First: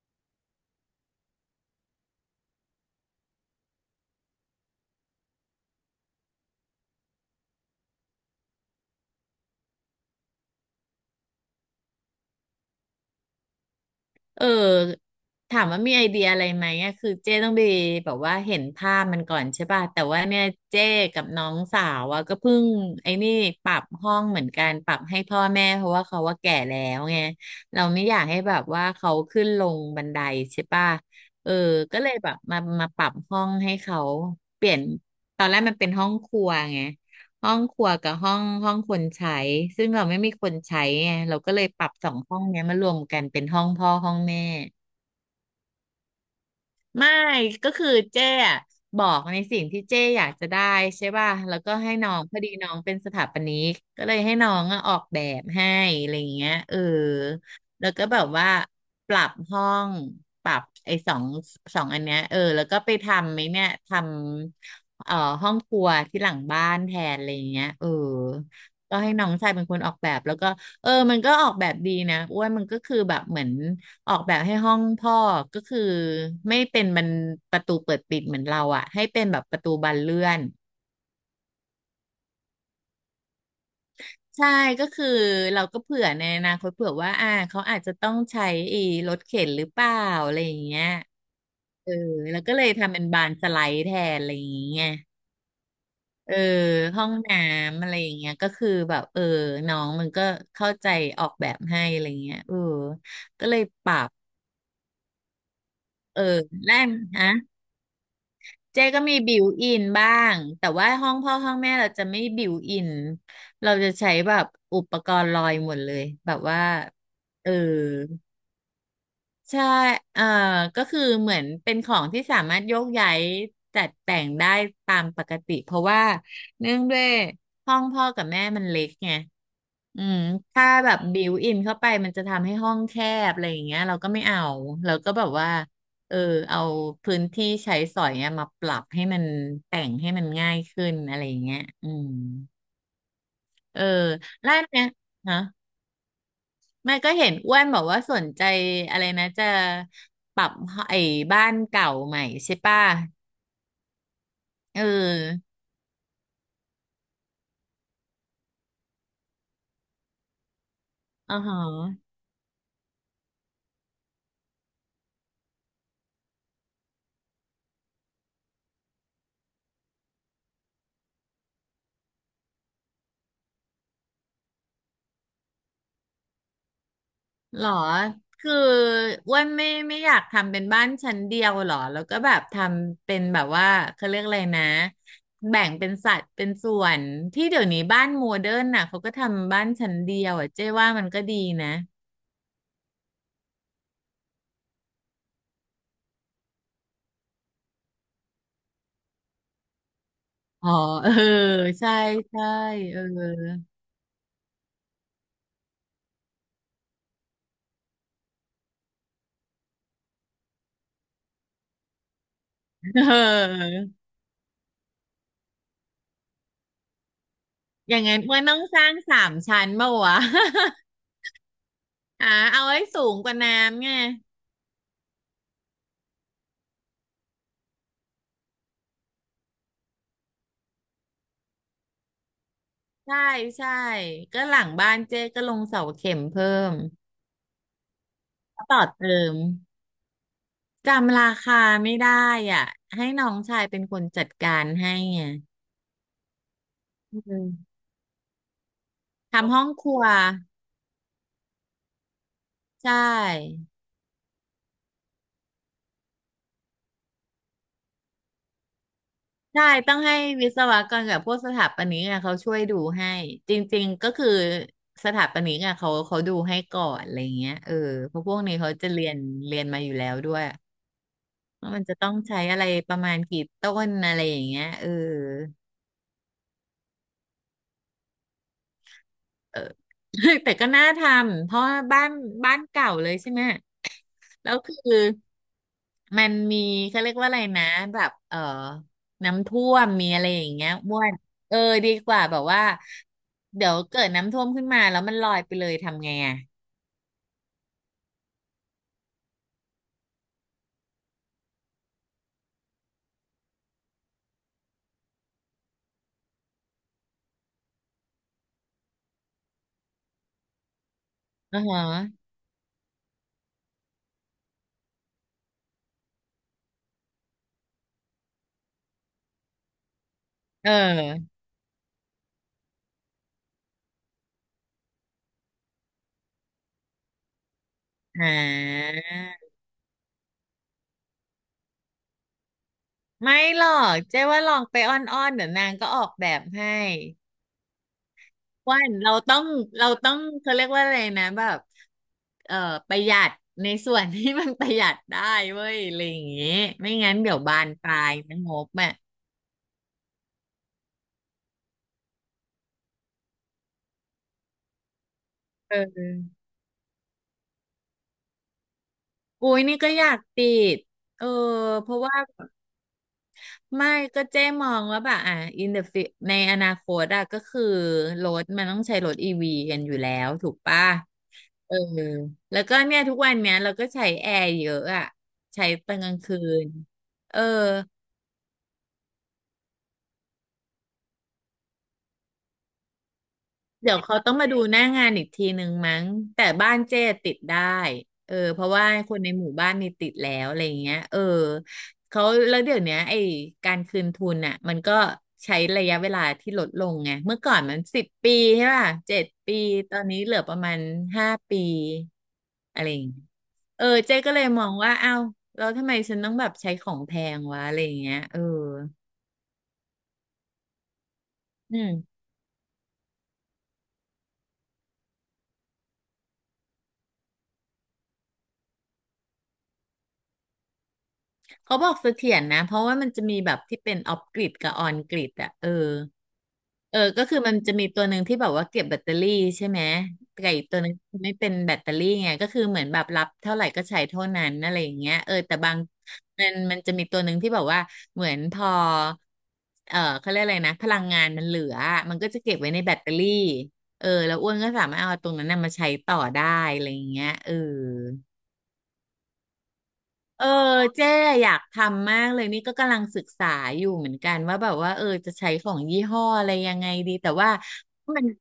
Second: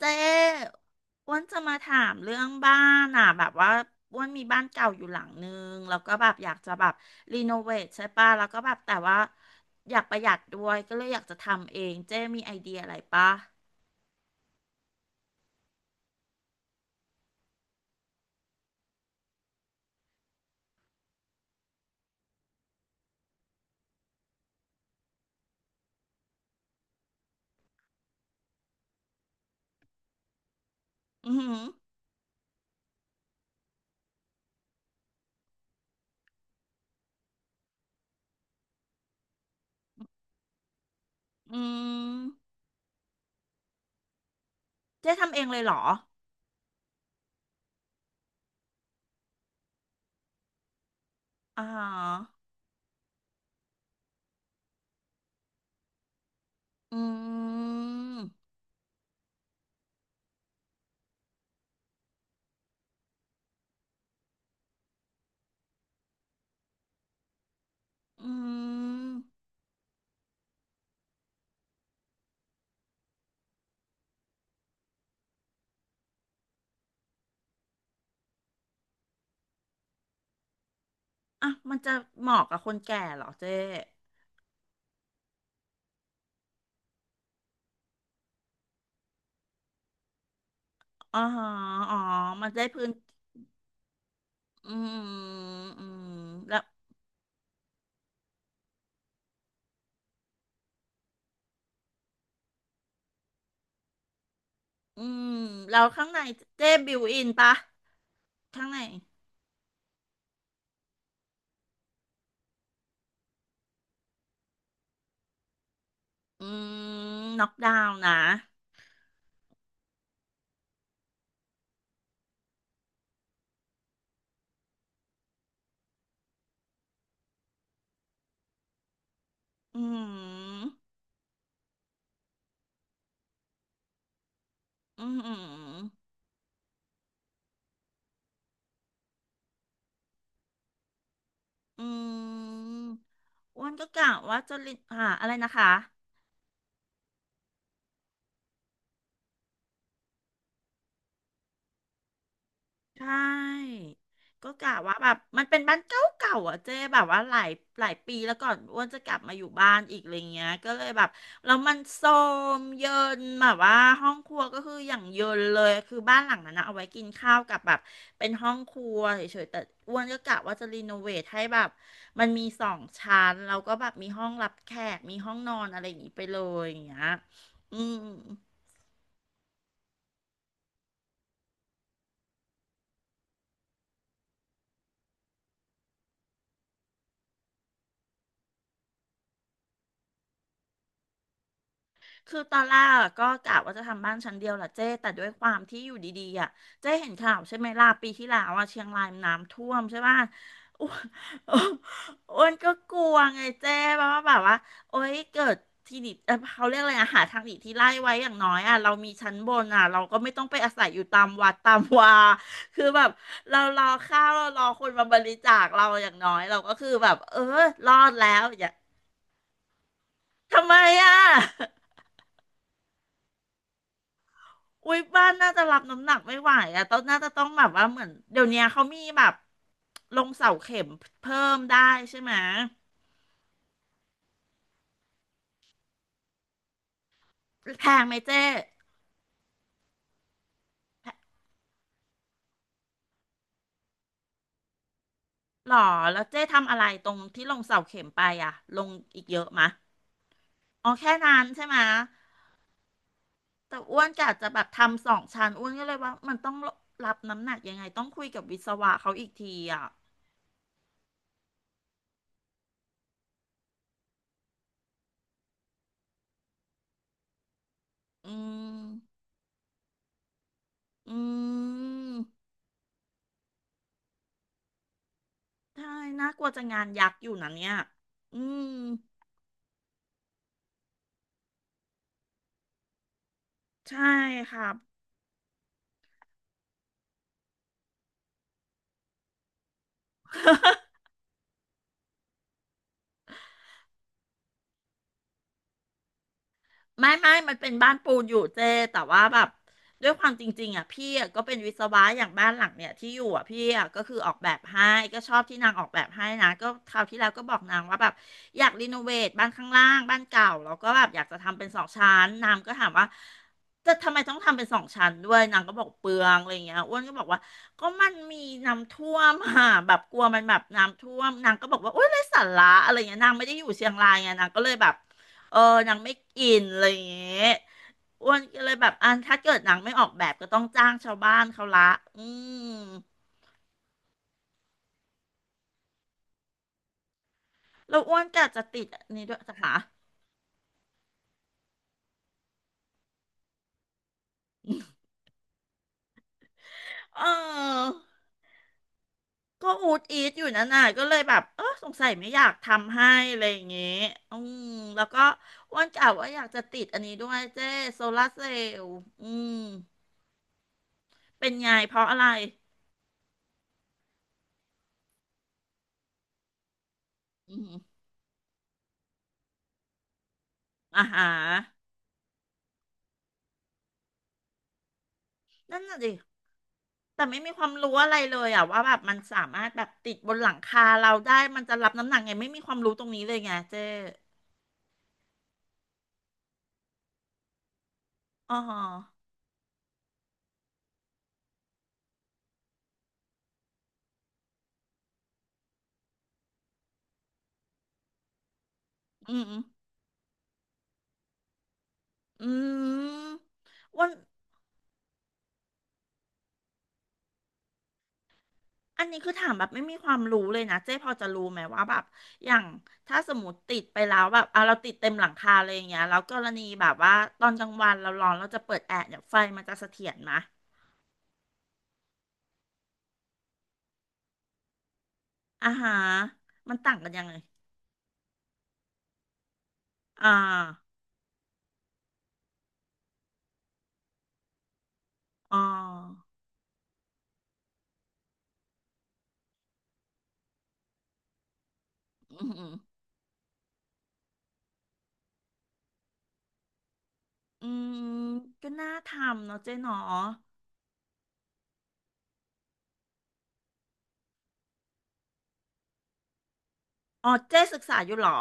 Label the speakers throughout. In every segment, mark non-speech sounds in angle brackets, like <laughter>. Speaker 1: เจ๊อ้วนจะมาถามเรื่องบ้านอ่ะแบบว่าอ้วนมีบ้านเก่าอยู่หลังนึงแล้วก็แบบอยากจะแบบรีโนเวทใช่ป่ะแล้วก็แบบแต่ว่าอยากประหยัดด้วยก็เลยอยากจะทำเองเจ๊มีไอเดียอะไรป่ะ
Speaker 2: เออถามว่ามีไอเดียอะไรไหมอะคือเจ้ต้องไปแบบว่าเห็นภาพมันก่อนใช่ป่ะแต่ว่าเนี่ยเจ้กับน้องสาวอะก็เพิ่งไอ้นี่ปรับห้องเหมือนกันปรับให้พ่อแม่เพราะว่าเขาว่าแก่แล้วไงเราไม่อยากให้แบบว่าเขาขึ้นลงบันไดใช่ป่ะ
Speaker 1: อือหื
Speaker 2: เออ
Speaker 1: อ
Speaker 2: ก็เลยแบบมาปรับห้องให้เขาเปลี่ยนตอนแรกมันเป็นห้องครัวไง ห้องครัวกับห้องคนใช้ซึ่งเราไม่มีคนใช้ไงเราก็เล
Speaker 1: อื
Speaker 2: ยปรับสอ
Speaker 1: ม
Speaker 2: งห้องเนี้ยมารวมกันเป็นห้องพ่อห้องแม่
Speaker 1: เจ๊ทำเองเลยเหรอ
Speaker 2: ไม่ก็คือเจ๊อะบอกในสิ่งที่เจ๊อยากจะได้ใช่ป่ะแล้ว
Speaker 1: อ่า
Speaker 2: ก็ให้
Speaker 1: ฮะ
Speaker 2: น้องพอดีน้องเป็นสถาปนิกก็เลยให้น้องอะออกแบบให้อะไรอย่างเงี้ยเออ
Speaker 1: อื
Speaker 2: แล้วก็แบบว่า
Speaker 1: ม
Speaker 2: ปรับห้องปรับไอ้สองอันเนี้ยเออแล้วก็ไปทำไหมเนี่ยทำห้องครัวที่หลังบ้านแทนอะไรอย่างเงี้ยเออ
Speaker 1: อื
Speaker 2: ก็
Speaker 1: ม
Speaker 2: ให้น้องชายเป็นคนออกแบบแล้วก็เออมันก็ออกแบบดีนะอ้วนมันก็คือแบบเหมือน ออกแบบให้ห้องพ่อก็คือไม่เป็นมันประตูเปิดปิดเหมือนเราอ่ะให้เป็นแบบประตูบานเลื่อน
Speaker 1: อ่ะมันจะเหมาะกับคนแก่เหรอเจ๊
Speaker 2: ใช่ก็คือเราก็เผื่อในอนาคตเผื่อว่าเขาอาจจะต้องใช้ไอีรถเข็นหรือเปล่าอะไรอย่างเงี้ย
Speaker 1: อ๋อฮะ
Speaker 2: เออ
Speaker 1: อ๋อ
Speaker 2: แล้ว
Speaker 1: มัน
Speaker 2: ก็เล
Speaker 1: ได้
Speaker 2: ย
Speaker 1: พื้น
Speaker 2: ทำเป็นบานสไลด์แทนอะไรอย่างเง
Speaker 1: อื
Speaker 2: ี้ย
Speaker 1: มอืม
Speaker 2: เออ
Speaker 1: แล้ว
Speaker 2: ห้องน้ำอะไรอย่างเงี้ยก็คือแบบเออน้องมันก็เข้าใจออกแบบให้อะไรเงี้ยเออก็เลยปรับ
Speaker 1: อืมแล้วข้าง
Speaker 2: เอ
Speaker 1: ใน
Speaker 2: อ
Speaker 1: เจ๊
Speaker 2: แรก
Speaker 1: บิวอิ
Speaker 2: นะ
Speaker 1: นปะข้างใน
Speaker 2: เจ๊ก็มีบิวอินบ้างแต่ว่าห้องพ่อห้องแม่เราจะไม่บิวอินเราจะใช้แบบอุปกรณ์ลอยหมดเลยแบบ
Speaker 1: อื
Speaker 2: ว่า
Speaker 1: มน็
Speaker 2: เอ
Speaker 1: อก
Speaker 2: อ
Speaker 1: ดาวน์นะ
Speaker 2: ใช่เอ่อก็คือเหมือนเป็นของที่สามารถโยกย้ายจัดแต่งได้ตามปกติเพราะว่าเนื่องด้วยห้องพ่อกับแม่มันเล็กไง
Speaker 1: อื
Speaker 2: อืมถ้า
Speaker 1: ม
Speaker 2: แบบบิวอินเข้าไปมันจะทำให้ห้องแคบอะไรอย่างเงี้ยเราก็ไม่เอาเรา
Speaker 1: อื
Speaker 2: ก็
Speaker 1: ม
Speaker 2: แบ
Speaker 1: อื
Speaker 2: บว่า
Speaker 1: ม
Speaker 2: เออเอาพื้นที่ใช้สอยเนี่ยมาปรับให้มันแต่งให้มันง่ายขึ้นอะไรอย่างเงี้ย
Speaker 1: อื
Speaker 2: อืม
Speaker 1: มอ้วน
Speaker 2: เออ
Speaker 1: ก็กะว่า
Speaker 2: แล้ว
Speaker 1: จะ
Speaker 2: อัน
Speaker 1: ลิน
Speaker 2: เนี้ย
Speaker 1: หาอะไร
Speaker 2: ฮะ
Speaker 1: นะคะ
Speaker 2: แม่ก็เห็นอ้วนบอกว่าสนใจอะไรนะจะปรับไอ้บ้านเก่าใหม่ใช่ป่ะ
Speaker 1: ใช่ก็กะ
Speaker 2: เอ
Speaker 1: ว่าแบบมัน
Speaker 2: อ
Speaker 1: เป็นบ้านเก่าเก่าอ่ะเจ๊แบบว่าหลายหลายปีแล้วก่อนอ้วนจะกลับมาอยู่บ้านอีกอะไรเงี้ยก็เลยแบบ
Speaker 2: อ๋อฮ
Speaker 1: แล้วมันโทร
Speaker 2: ะ
Speaker 1: มเยินแบบว่าห้องครัวก็คืออย่างเยินเลยคือบ้านหลังนั้นนะเอาไว้กินข้าวกับแบบเป็นห้องครัวเฉยๆแต่อ้วนก็กะว่าจะรีโนเวทให้แบบมันมีสองชั้นแล้วก็แบบมีห้องรับแขกมีห้องนอนอะไรอย่างงี้ไปเลยอย่างเงี้ย
Speaker 2: หรอ
Speaker 1: อืม
Speaker 2: คืออ้วนไม่อยากทำเป็นบ้านชั้นเดียวหรอแล้วก็แบบทำเป็นแบบว่าเขาเรียกอะไรนะแบ่งเป็นสัดเป็นส่วนที่เดี๋ยวนี้บ้านโมเดิร์นน่ะเขาก็ทำบ้านชั้นเดียวอ่ะเจ๊ว่ามันก็ดีนะ
Speaker 1: คือตอนแรกอะก็กะว่าจะทำบ้านชั้นเดียวแหละเจ้แต่ด้วยความที่อยู่ดีๆอ่ะเจ้เห็นข่าวใช่ไหมล่ะปีที่แล้วอ่ะเชียงรายน้ำท่วมใช่ป่ะ
Speaker 2: อ๋อ
Speaker 1: <laughs> อ้ว
Speaker 2: เออ
Speaker 1: น
Speaker 2: ใช่
Speaker 1: อ้
Speaker 2: ใช่
Speaker 1: วนก็ก
Speaker 2: เออ
Speaker 1: ลัวไงเจ้าว่าแบบว่าโอ๊ยเกิดที่หนีเขาเรียกอะไรอะหาทางหนีที่ไล่ไว้อย่างน้อยอ่ะเรามีชั้นบนอ่ะเราก็ไม่ต้องไปอาศัยอยู่ตามวัดตามวาคือแบบเรารอ
Speaker 2: <laughs> เออ
Speaker 1: ข้าวเรารอคนมาบริจาคเราอย่างน้อยเราก็คือแบบเออร
Speaker 2: อ
Speaker 1: อ
Speaker 2: ย่าง
Speaker 1: ด
Speaker 2: นั้น
Speaker 1: แล้
Speaker 2: อ้ว
Speaker 1: ว
Speaker 2: นต้อ
Speaker 1: อ
Speaker 2: ง
Speaker 1: ย่า
Speaker 2: สร้างสามชั้นเปล่าวะ
Speaker 1: ทำไมอ่ะ
Speaker 2: <laughs> อ่า <laughs> เอาให้สูงกว่าน้ำไง
Speaker 1: อุ้ยบ้านน่าจะรับน้ำหนักไม่ไหวอะต้องน่าจะต้องแบบว่าเหมือนเดี๋ยวนี้เขามีแบบลงเสาเข็มเพิ่มได้ใช่ไหม
Speaker 2: ใช่ใช่ก็หลังบ้านเจ๊ก็ลงเสาเข็มเพิ่ม
Speaker 1: แพงไหมเจ๊
Speaker 2: ก็ต่อเติม
Speaker 1: แพ
Speaker 2: จำราคาไม่ได้อ่ะให้น้องชายเป็นคนจัดการให้ไง
Speaker 1: หรอแล้วเจ๊ทำอะไรตร
Speaker 2: อื
Speaker 1: งที่ลงเสา
Speaker 2: ม
Speaker 1: เข็มไปอะลงอีกเยอะ
Speaker 2: ทำห้อ
Speaker 1: มะ
Speaker 2: งครัว
Speaker 1: อ๋อแค่นั้นใช่ไหม
Speaker 2: ใช่
Speaker 1: แต่อ้วนกะจะแบบทำสองชั้นอ้วนก็เลยว่ามันต้องรับน้ำหนักยังไงต้องคุยกับวิศวะเขาอีกที
Speaker 2: ใช่
Speaker 1: อะ
Speaker 2: ต้องให้วิศวกรกับพวกสถาปนิกอะเขาช่วยดูให้จริงๆก็คือสถาปนิกอะเขาดูให้ก่อนอะไรเงี้ยเออเพราะ
Speaker 1: อื
Speaker 2: พวกนี้เขาจะเรียน
Speaker 1: ม
Speaker 2: เรียนมาอยู่แล้วด้วย
Speaker 1: อื
Speaker 2: ว่ามันจะต้อ
Speaker 1: ม
Speaker 2: งใช้อะไรประมาณกี่ต้นอะไรอย่างเงี้ยเออ
Speaker 1: ใช่น่ากลัวจะงานยักษ์อยู่นะเนี่ยอืม
Speaker 2: เออ <laughs> แต่ก็น่าทำเพราะว่าบ้านเก่าเลยใช่ไหม
Speaker 1: ใช่
Speaker 2: แล้
Speaker 1: ค
Speaker 2: ว
Speaker 1: รับ
Speaker 2: คือมันมีเขาเรียกว่าอะไรนะแบบเออน้ำท่วมมีอะไรอย่าง
Speaker 1: <laughs>
Speaker 2: เงี้ยอ้วนเออดีกว่าแบบว่าเดี๋ยวเกิดน้ำท่วมขึ้นมาแล้วมันลอยไปเลยทำไงอ่ะ
Speaker 1: ไม่ไม่ มันเป็นบ้านปูนอยู่เจ้แต่ว่าแบบด้วยความจริงๆอ่ะพี่อะก็เป็นวิศวะอย่างบ้านหลังเนี่ยที่อยู่อ่ะพี่อะก็คือออกแบบให้ก็ชอบที่นางออกแบบให้นะก็คราวที่แล้วก็บอกนางว่าแบบอยากรีโนเวทบ้านข้างล่างบ้านเก่าแล้วก็แบบอยากจะ
Speaker 2: อื
Speaker 1: ทำ
Speaker 2: อ
Speaker 1: เป็นสองชั้
Speaker 2: ฮะ
Speaker 1: นนางก็ถามว่าจะทำไมต้องทำเป็นสองชั้นด้วยนางก็บอกเปลืองอะไรเงี้ยอ้วนก็บอกว่าก็มันมีน้ำท่วมอ่ะแบบกลัวมันแบบ
Speaker 2: เอ
Speaker 1: น้ำ
Speaker 2: อ
Speaker 1: ท่วมนางก็บอกว่าโอ๊ยไร้สาระอะไรเงี้ยนางไม่ได้อยู่เชียงรายไงนางก็เลยแบบ เออนางไม่กินอะไรอย่างเงี้ย
Speaker 2: อ่
Speaker 1: อ้วนก็เลยแบบ
Speaker 2: า
Speaker 1: อันถ้าเกิดหนังไม่ออกแบบก็ต้องจ้างชาวบ้านเขาละอืม
Speaker 2: ไม่หรอกเจ๊ว่าลองไปอ้อนๆเดี๋ยวนางก็ออกแบบให้
Speaker 1: แล้วอ้วนก็จะ
Speaker 2: อ้วั
Speaker 1: ติด
Speaker 2: น
Speaker 1: อั
Speaker 2: เรา
Speaker 1: นนี้ด้
Speaker 2: ต้
Speaker 1: ว
Speaker 2: อ
Speaker 1: ย
Speaker 2: ง
Speaker 1: จ้ะคะ
Speaker 2: เราต้องเขาเรียกว่าอะไรนะแบบเอ่อประหยัดในส่วนที่มันประหยัดได้เว้ยอะไรอย่างเงี้ยไม่งั้นเดี๋ยวบานป
Speaker 1: เออ
Speaker 2: ลายนะงบอ่ะ
Speaker 1: ก็อูดอีทอยู่นั่นน่ะก็เลยแบบเออสงสัยไม่อยากทำให้อะไรอย่างเงี้ยอืมแล้วก็
Speaker 2: เอ
Speaker 1: อ้วนกะว่าอ
Speaker 2: อ
Speaker 1: ยากจะติดอันนี้ด้วยเจ้โซลาร์เซลล์อืม
Speaker 2: อุ้ยนี่ก็อยากติดเออ
Speaker 1: เป็นไง
Speaker 2: เพ
Speaker 1: เพ
Speaker 2: ราะ
Speaker 1: ราะ
Speaker 2: ว่า
Speaker 1: อะไร
Speaker 2: ไม่ก็เจ๊มองว่าแบบอ่ะ ในอนาคตอะก็
Speaker 1: อื
Speaker 2: คือ
Speaker 1: ม
Speaker 2: รถมันต้องใช้รถอีวีกันอยู่แล้วถูกป่ะ
Speaker 1: อาหาร
Speaker 2: เออแล้วก็เนี่ยทุกวันเนี้ยเราก็ใช้แอร์เยอะอะใช้
Speaker 1: นั่น
Speaker 2: ตอน
Speaker 1: น่ะ
Speaker 2: ก
Speaker 1: ดิ
Speaker 2: ลางคืน
Speaker 1: แต่
Speaker 2: เอ
Speaker 1: ไม่
Speaker 2: อ
Speaker 1: มีความรู้อะไรเลยอะว่าแบบมันสามารถแบบติดบนหลังคาเราได้มันจะรับน้ำหนักไงไม่มีความรู้ตรงนี้เลยไงเจ๊
Speaker 2: เดี๋ยวเขาต้องมาดูหน้างานอีกทีหนึ่งมั้งแต่บ้านเจ้ติดได้เออ
Speaker 1: อ๋อ
Speaker 2: เพราะว่าคนในหมู่บ้านนี่ติดแล้วอะไรอย่างเงี้ยเออเขาแล้วเดี๋ยวเนี้ยไอ้การคืนทุนอ่ะมันก็ใช้ระยะเวลาที่ลดลงไงเมื่อก่อนมัน10 ปีใช่ป่ะเจ็ด
Speaker 1: อืม
Speaker 2: ปีตอนนี้เหลือประมาณ5 ปี
Speaker 1: อื
Speaker 2: อะไรอย่างเงี้ย
Speaker 1: ม
Speaker 2: เออ
Speaker 1: วัน
Speaker 2: เจ๊ก็เลยมองว่าอ้าวแล้วทำไมฉันต้องแบบใช้ของแพงวะอะไรอย่างเงี้ยเออ
Speaker 1: อันนี้คือถามแบบไม่มีความรู้เลยนะเจ๊พอจะรู้ไหม
Speaker 2: อื
Speaker 1: ว่าแบบ
Speaker 2: ม
Speaker 1: อย่างถ้าสมมติติดไปแล้วแบบเอาเราติดเต็มหลังคาเลยอย่างเงี้ยแล้วกรณีแบบว่าตอนกลางวันเราร้อนเราจะเปิดแอร์เนี่ยไฟมันจะเสถียรไหม
Speaker 2: เขาบอกเสถียรนะเพราะว่ามันจะมีแบบที่เป็นออฟกริดกับออนกริดอะเอ
Speaker 1: อ่า
Speaker 2: อ
Speaker 1: ฮะมันต่า
Speaker 2: เอ
Speaker 1: ง
Speaker 2: อ
Speaker 1: กันยั
Speaker 2: ก็
Speaker 1: งไง
Speaker 2: คือมันจะมีตัวหนึ่งที่แบบว่าเก็บแบตเตอรี่ใช่ไหม
Speaker 1: อ่า
Speaker 2: แต่อีกตัวหนึงไม่เป็นแบตเตอรี่ไงก็คือเหมือนแบบรับเท่าไหร่ก็ใช้เท่านั้นอะไรอย่างเงี้ยเออแต่
Speaker 1: อ๋อ
Speaker 2: บางมันจะมีตัวหนึ่งที่แบบว่าเหมือนพอเออเขาเรียกอะไรนะพลังงานมันเหลือมันก็จะ
Speaker 1: อื
Speaker 2: เก็บไว้
Speaker 1: ม
Speaker 2: ในแบตเตอรี่เออแล้วอ้วนก็สามารถเอาตรงนั้นน่ะมาใช้ต่อได้อะไรอย่างเงี้ยเออ
Speaker 1: อืมก็น่าทำเนาะเจ๊เนาะอ
Speaker 2: เออเจ๊อยากทำมากเลยนี่ก็กำลังศึกษาอยู่เหมือนกันว่าแบบว่าเออจะใช้ของยี่ห้ออะไรยังไงดี
Speaker 1: ๋
Speaker 2: แต่
Speaker 1: อ
Speaker 2: ว่า
Speaker 1: เจ๊ศึกษาอยู่
Speaker 2: มั
Speaker 1: เหร
Speaker 2: น
Speaker 1: อ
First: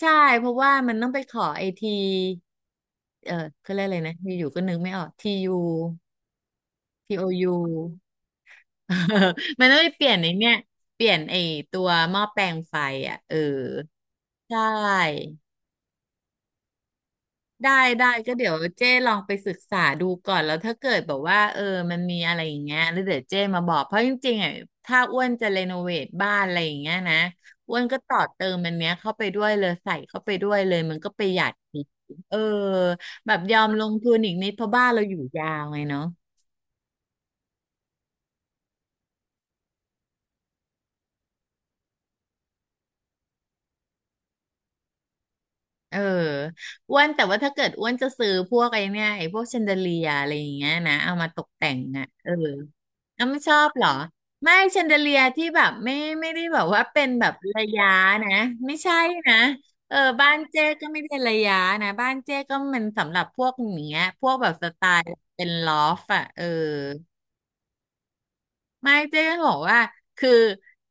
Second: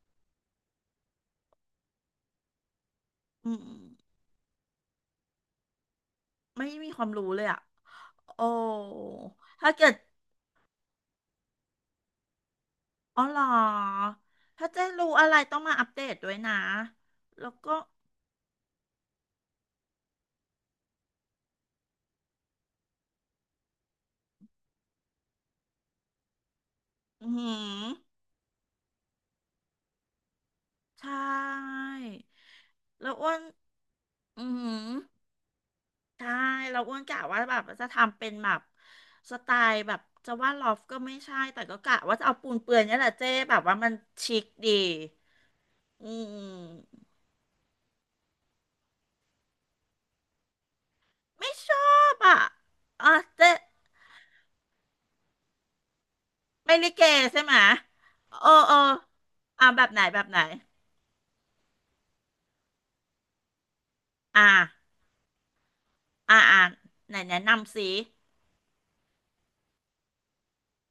Speaker 2: ใช่เพราะว่ามันต้องไปขอไอทีเออ
Speaker 1: อืม
Speaker 2: เขาเรียกอะไรนะอยู่ๆก็นึกไม่ออกทียู
Speaker 1: ไม่มีความ
Speaker 2: ทีโอ
Speaker 1: รู้เลย
Speaker 2: ยู
Speaker 1: อ่ะโอ้
Speaker 2: <laughs> มัน
Speaker 1: ถ้า
Speaker 2: ต้องไป
Speaker 1: เกิด
Speaker 2: เปลี่ยนไอเนี่ยเปลี่ยนไอตัวหม้อแปลงไฟอ่ะ
Speaker 1: อ๋อ
Speaker 2: เอ
Speaker 1: เห
Speaker 2: อ
Speaker 1: รอ
Speaker 2: ใช
Speaker 1: ถ้าเจ๊รู้อะ
Speaker 2: ่
Speaker 1: ไรต้องมาอัปเดตด้วยนะแล้ว
Speaker 2: ได้
Speaker 1: ก็
Speaker 2: ได้ก็เดี๋ยวเจ้ลองไปศึกษาดูก่อนแล้วถ้าเกิดแบบว่าเออมันมีอะไรอย่างเงี้ยแล้วเดี๋ยวเจ้มาบอกเพราะจริงๆอ่ะถ้าอ้วนจะเรโนเวทบ้านอะไรอย่างเงี้ยนะ
Speaker 1: อื
Speaker 2: อ้ว
Speaker 1: ม
Speaker 2: นก็ต่อเติมมันเนี้ยเข้าไปด้วยเลยใส่เข้าไปด้วยเลยมัน
Speaker 1: ใช
Speaker 2: ก็ประหยัด
Speaker 1: ่
Speaker 2: อีกเออ
Speaker 1: แล้วอ้
Speaker 2: แบ
Speaker 1: ว
Speaker 2: บ
Speaker 1: น
Speaker 2: ยอมลงทุนอีก
Speaker 1: อื
Speaker 2: นิดเพราะบ้า
Speaker 1: ม
Speaker 2: นเราอยู่ยาวไงเนาะ
Speaker 1: ใช่แล้วอ้วนกะว่าแบบจะทำเป็นแบบสไตล์แบบจะว่าลอฟก็ไม่ใช่แต่ก็กะว่าจะเอาปูนเปื่อยเนี่ยแหละเจ๊แบบว่ามันชิคดี
Speaker 2: เออ
Speaker 1: อื
Speaker 2: อ้ว
Speaker 1: ม
Speaker 2: นแต่ว่าถ้าเกิดอ้วนจะซื้อพวกไอ้เนี่ยไอ้พวกแชนเดเลียอะไรอย่างเงี้ยนะเอามาตก
Speaker 1: ไม่
Speaker 2: แต่
Speaker 1: ช
Speaker 2: ง
Speaker 1: อ
Speaker 2: อ่ะ
Speaker 1: บ
Speaker 2: เออ
Speaker 1: อ่ะอ่ะ
Speaker 2: เอาไม่
Speaker 1: เจ๊
Speaker 2: ชอบเหรอไม่แชนเดเลียที่แบบไม่ได้แบบ
Speaker 1: ไป
Speaker 2: ว่า
Speaker 1: ลิเก
Speaker 2: เป็นแบบ
Speaker 1: ใช่ไหม
Speaker 2: ระยะนะ
Speaker 1: เออเอ
Speaker 2: ไม่
Speaker 1: อ
Speaker 2: ใช่นะ
Speaker 1: อ่ะแบบ
Speaker 2: เออ
Speaker 1: ไหนแบบ
Speaker 2: บ้า
Speaker 1: ไหน
Speaker 2: นเจ๊ก็ไม่ได้ระยะนะบ้านเจ๊ก็มันสำหรับพวกอย่างเงี้ยพวก
Speaker 1: อ่า
Speaker 2: แบบสไตล์เป็นลอฟอ่ะ
Speaker 1: อ่า
Speaker 2: เออ
Speaker 1: อ่าไหนแนะนำสิ
Speaker 2: ไม่เจ๊จะบอกว่าคือ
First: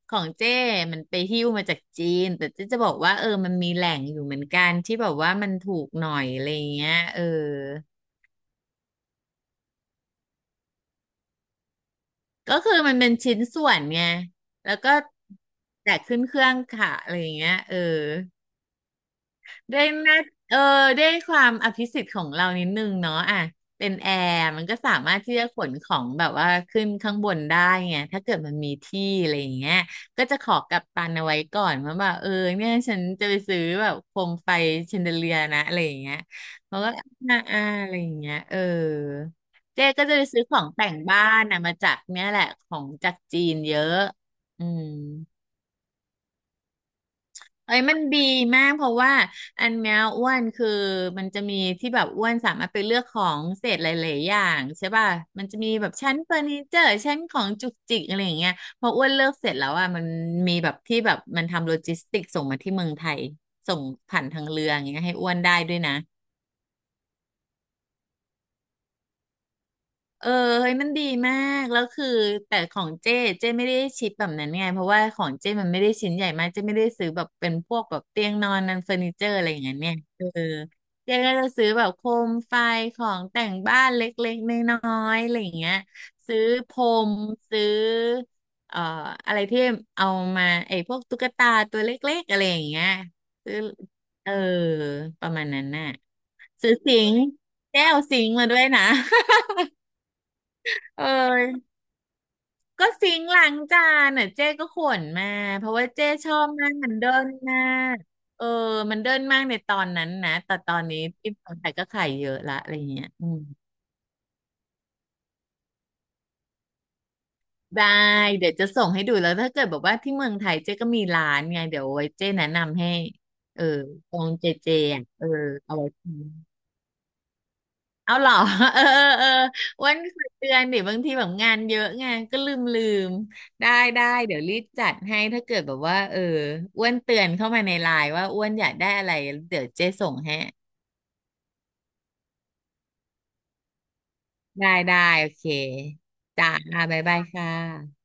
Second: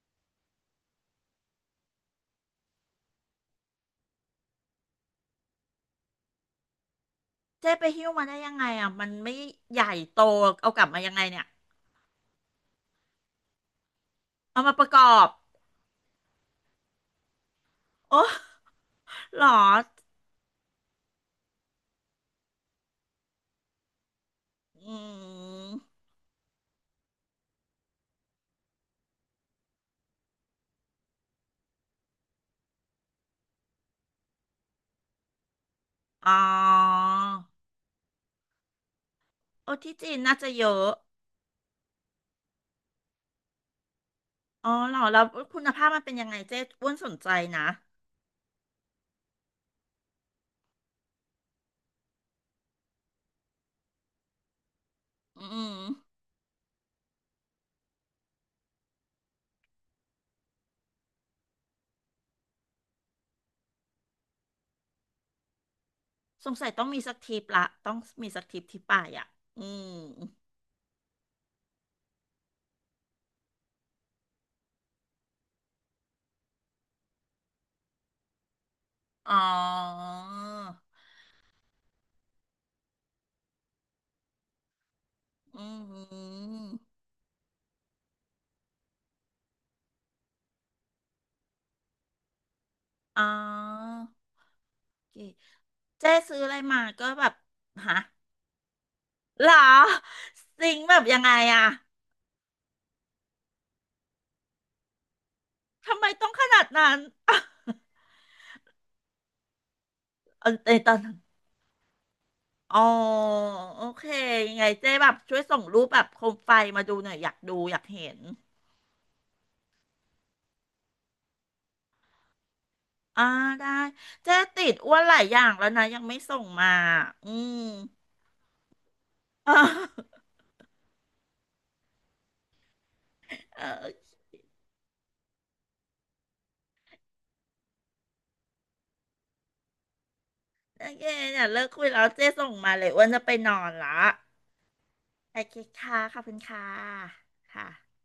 Speaker 2: ของเจ้มันไปหิ้วมาจากจีนแต่เจ๊จะบอกว่าเออมันมีแหล่งอยู่เหมือนกันที่แบบว่ามันถูกหน่อยอะไรอย่างเงี้ยเออ
Speaker 1: เจ๊ไปหิ้วมาได้ยังไงอ่ะมันไม่ใหญ่โตเอากลับมายังไงเนี่ย
Speaker 2: ก็คือมันเป็นชิ้นส่วนไง
Speaker 1: เอา
Speaker 2: แล้
Speaker 1: มา
Speaker 2: ว
Speaker 1: ประ
Speaker 2: ก็
Speaker 1: กอบ
Speaker 2: แจกขึ้นเครื่องค่ะอะไรอย่างเงี้ยเออ
Speaker 1: โอ้หรอ
Speaker 2: ได้หน้าเออได้ความอภิสิทธิ์ของเรานิดนึงเนาะอ่ะเป็นแอร์มันก็สา
Speaker 1: อื
Speaker 2: มารถที่จะขนขอ
Speaker 1: ม
Speaker 2: งแบบว่าขึ้นข้างบนได้ไงถ้าเกิดมันมีที่อะไรอย่างเงี้ยก็จะขอกัปตันเอาไว้ก่อนว่าแบบเออเนี่ยฉันจะไปซื้อแบบโคมไฟแชนเดเลียร์นะอะไรอย่างเงี้ย
Speaker 1: อ๋อ
Speaker 2: เขาก็อ่าอะไรอย่างเงี้ยเออ
Speaker 1: โอ้
Speaker 2: เจ๊
Speaker 1: ที่
Speaker 2: ก็
Speaker 1: จี
Speaker 2: จะ
Speaker 1: น
Speaker 2: ไป
Speaker 1: น่า
Speaker 2: ซื้อ
Speaker 1: จะ
Speaker 2: ขอ
Speaker 1: เย
Speaker 2: งแต่
Speaker 1: อะ
Speaker 2: งบ้านนะมาจากเนี่ยแหละของจากจีนเยอะอื
Speaker 1: อ๋อ
Speaker 2: ม
Speaker 1: หรอแล้วคุณภาพมันเป็นยังไงเจ๊อ้วนสนใจนะ
Speaker 2: เอ้ยมันดีมากเพราะว่าอันเนี้ยอ้วนคือมันจะมีที่แบบอ้วนสามารถไปเลือกของเศษหลายๆอย่างใช่ป่ะ
Speaker 1: อื
Speaker 2: มันจะมี
Speaker 1: ม
Speaker 2: แบบชั้นเฟอร์นิเจอร์ชั้นของจุกจิกอะไรอย่างเงี้ยพออ้วนเลือกเสร็จแล้วอ่ะมันมีแบบที่แบบมันทำโลจิสติกส่งมาที่เมืองไทยส่งผ่านทางเรืออย่างเงี้ยให้อ้วนได้ด้วยนะ
Speaker 1: สงสัยต้องมีสักทริปละต้องมีสักทริปที่ป่ายอ่ะอืม
Speaker 2: เออเฮ้ยมันดีมากแล้วคือแต่ของเจ้เจ้ไม่ได้ชิปแบบนั้นไงเพราะว่าของเจ้มันไม่ได้ชิ้นใหญ่มากเจ้ไม่ได้ซื้อแบบเป็นพวกแบบเตียงนอนนันเฟอร์นิเจอ
Speaker 1: อ๋อ
Speaker 2: ร์อะไรอย่างเงี้ยเนี่ยเออเจ๊ก็จะซื้อแบบโคมไฟของแต่งบ้านเล็กๆน้อยๆอะไรอย่าง
Speaker 1: อื
Speaker 2: เงี้ย
Speaker 1: มอหื
Speaker 2: ซื้อพร
Speaker 1: อ
Speaker 2: มซื้อเอ่ออะไรที่เอามาไอ้พวกตุ๊กตาตัวเล็กๆอะไรอย่างเงี้ย
Speaker 1: อ๋อ
Speaker 2: ซื้อเออ
Speaker 1: โอเค
Speaker 2: ประมาณนั้นน่ะ
Speaker 1: เจ๊ซื้ออะไร
Speaker 2: ซื้อ
Speaker 1: มา
Speaker 2: สิ
Speaker 1: ก็
Speaker 2: งค์
Speaker 1: แบบ
Speaker 2: แก้
Speaker 1: ฮะ
Speaker 2: วสิงค์มาด้วยนะ
Speaker 1: หรอซิง
Speaker 2: <laughs>
Speaker 1: ค์แบ
Speaker 2: เ
Speaker 1: บยังไงอะ
Speaker 2: ออ ก็ซิงค์ล้างจานอ่ะเจ๊ก็ขวนมาเพราะว่า
Speaker 1: ทำไม
Speaker 2: เจ๊
Speaker 1: ต้
Speaker 2: ช
Speaker 1: อง
Speaker 2: อ
Speaker 1: ข
Speaker 2: บ
Speaker 1: นาด
Speaker 2: มากมั
Speaker 1: นั้
Speaker 2: น
Speaker 1: น
Speaker 2: เดิน
Speaker 1: อะ <laughs>
Speaker 2: มากเออมันเดินมากในตอนนั้นนะ
Speaker 1: เออ
Speaker 2: แต่
Speaker 1: ใน
Speaker 2: ตอน
Speaker 1: ตอ
Speaker 2: นี้
Speaker 1: นนั้น
Speaker 2: ที่เมืองไทยก็ขายเยอะละอะไร
Speaker 1: อ๋อ
Speaker 2: เงี้ยอืม
Speaker 1: โอเค ยังไงเจ๊แบบช่วยส่งรูปแบบโคมไฟมาดูหน่อยอยากดูอยาก
Speaker 2: ได้
Speaker 1: เห็น
Speaker 2: เดี๋ยวจะส่งให้ดูแล้วถ้าเกิดบอกว่าที่เมืองไทยเจ๊ก็มีร้านไงเดี๋ยวไว้เจ๊แนะนำให้
Speaker 1: อ่า
Speaker 2: เออ
Speaker 1: ได้
Speaker 2: ตรง
Speaker 1: เจ๊
Speaker 2: เจ
Speaker 1: ติ
Speaker 2: เจ
Speaker 1: ดอ้วน
Speaker 2: อ่ะ
Speaker 1: หลาย
Speaker 2: เออ
Speaker 1: อย่างแล้ว
Speaker 2: เอา
Speaker 1: นะ
Speaker 2: ไว้
Speaker 1: ยังไม่ส่งมา อืม
Speaker 2: เอาเหรอ <laughs> เออ <laughs> เออ
Speaker 1: <laughs> อ่า
Speaker 2: อ้วันเคยเตือนดิบางทีแบบงานเยอะไงานก็ลืม
Speaker 1: เอ
Speaker 2: ได้ได้
Speaker 1: อ
Speaker 2: เดี๋ยวรีบจัดให้ถ้าเกิดแบบว่าเอออ้วนเตือนเข้ามาในไลน์ว่าอ้วนอยากได้อะไรเดี๋ยวเจ๊ส่งให้
Speaker 1: โอเคเนี่ยเลิกคุยแล้วเจ๊ส่งมาเลยอ้วนจะไปนอนละ
Speaker 2: ได้ได้โอ
Speaker 1: โอ
Speaker 2: เค
Speaker 1: เคค่ะขอบคุณ
Speaker 2: จ้า
Speaker 1: ค่ะ
Speaker 2: บ๊ายบายค่
Speaker 1: ค่ะ
Speaker 2: ะ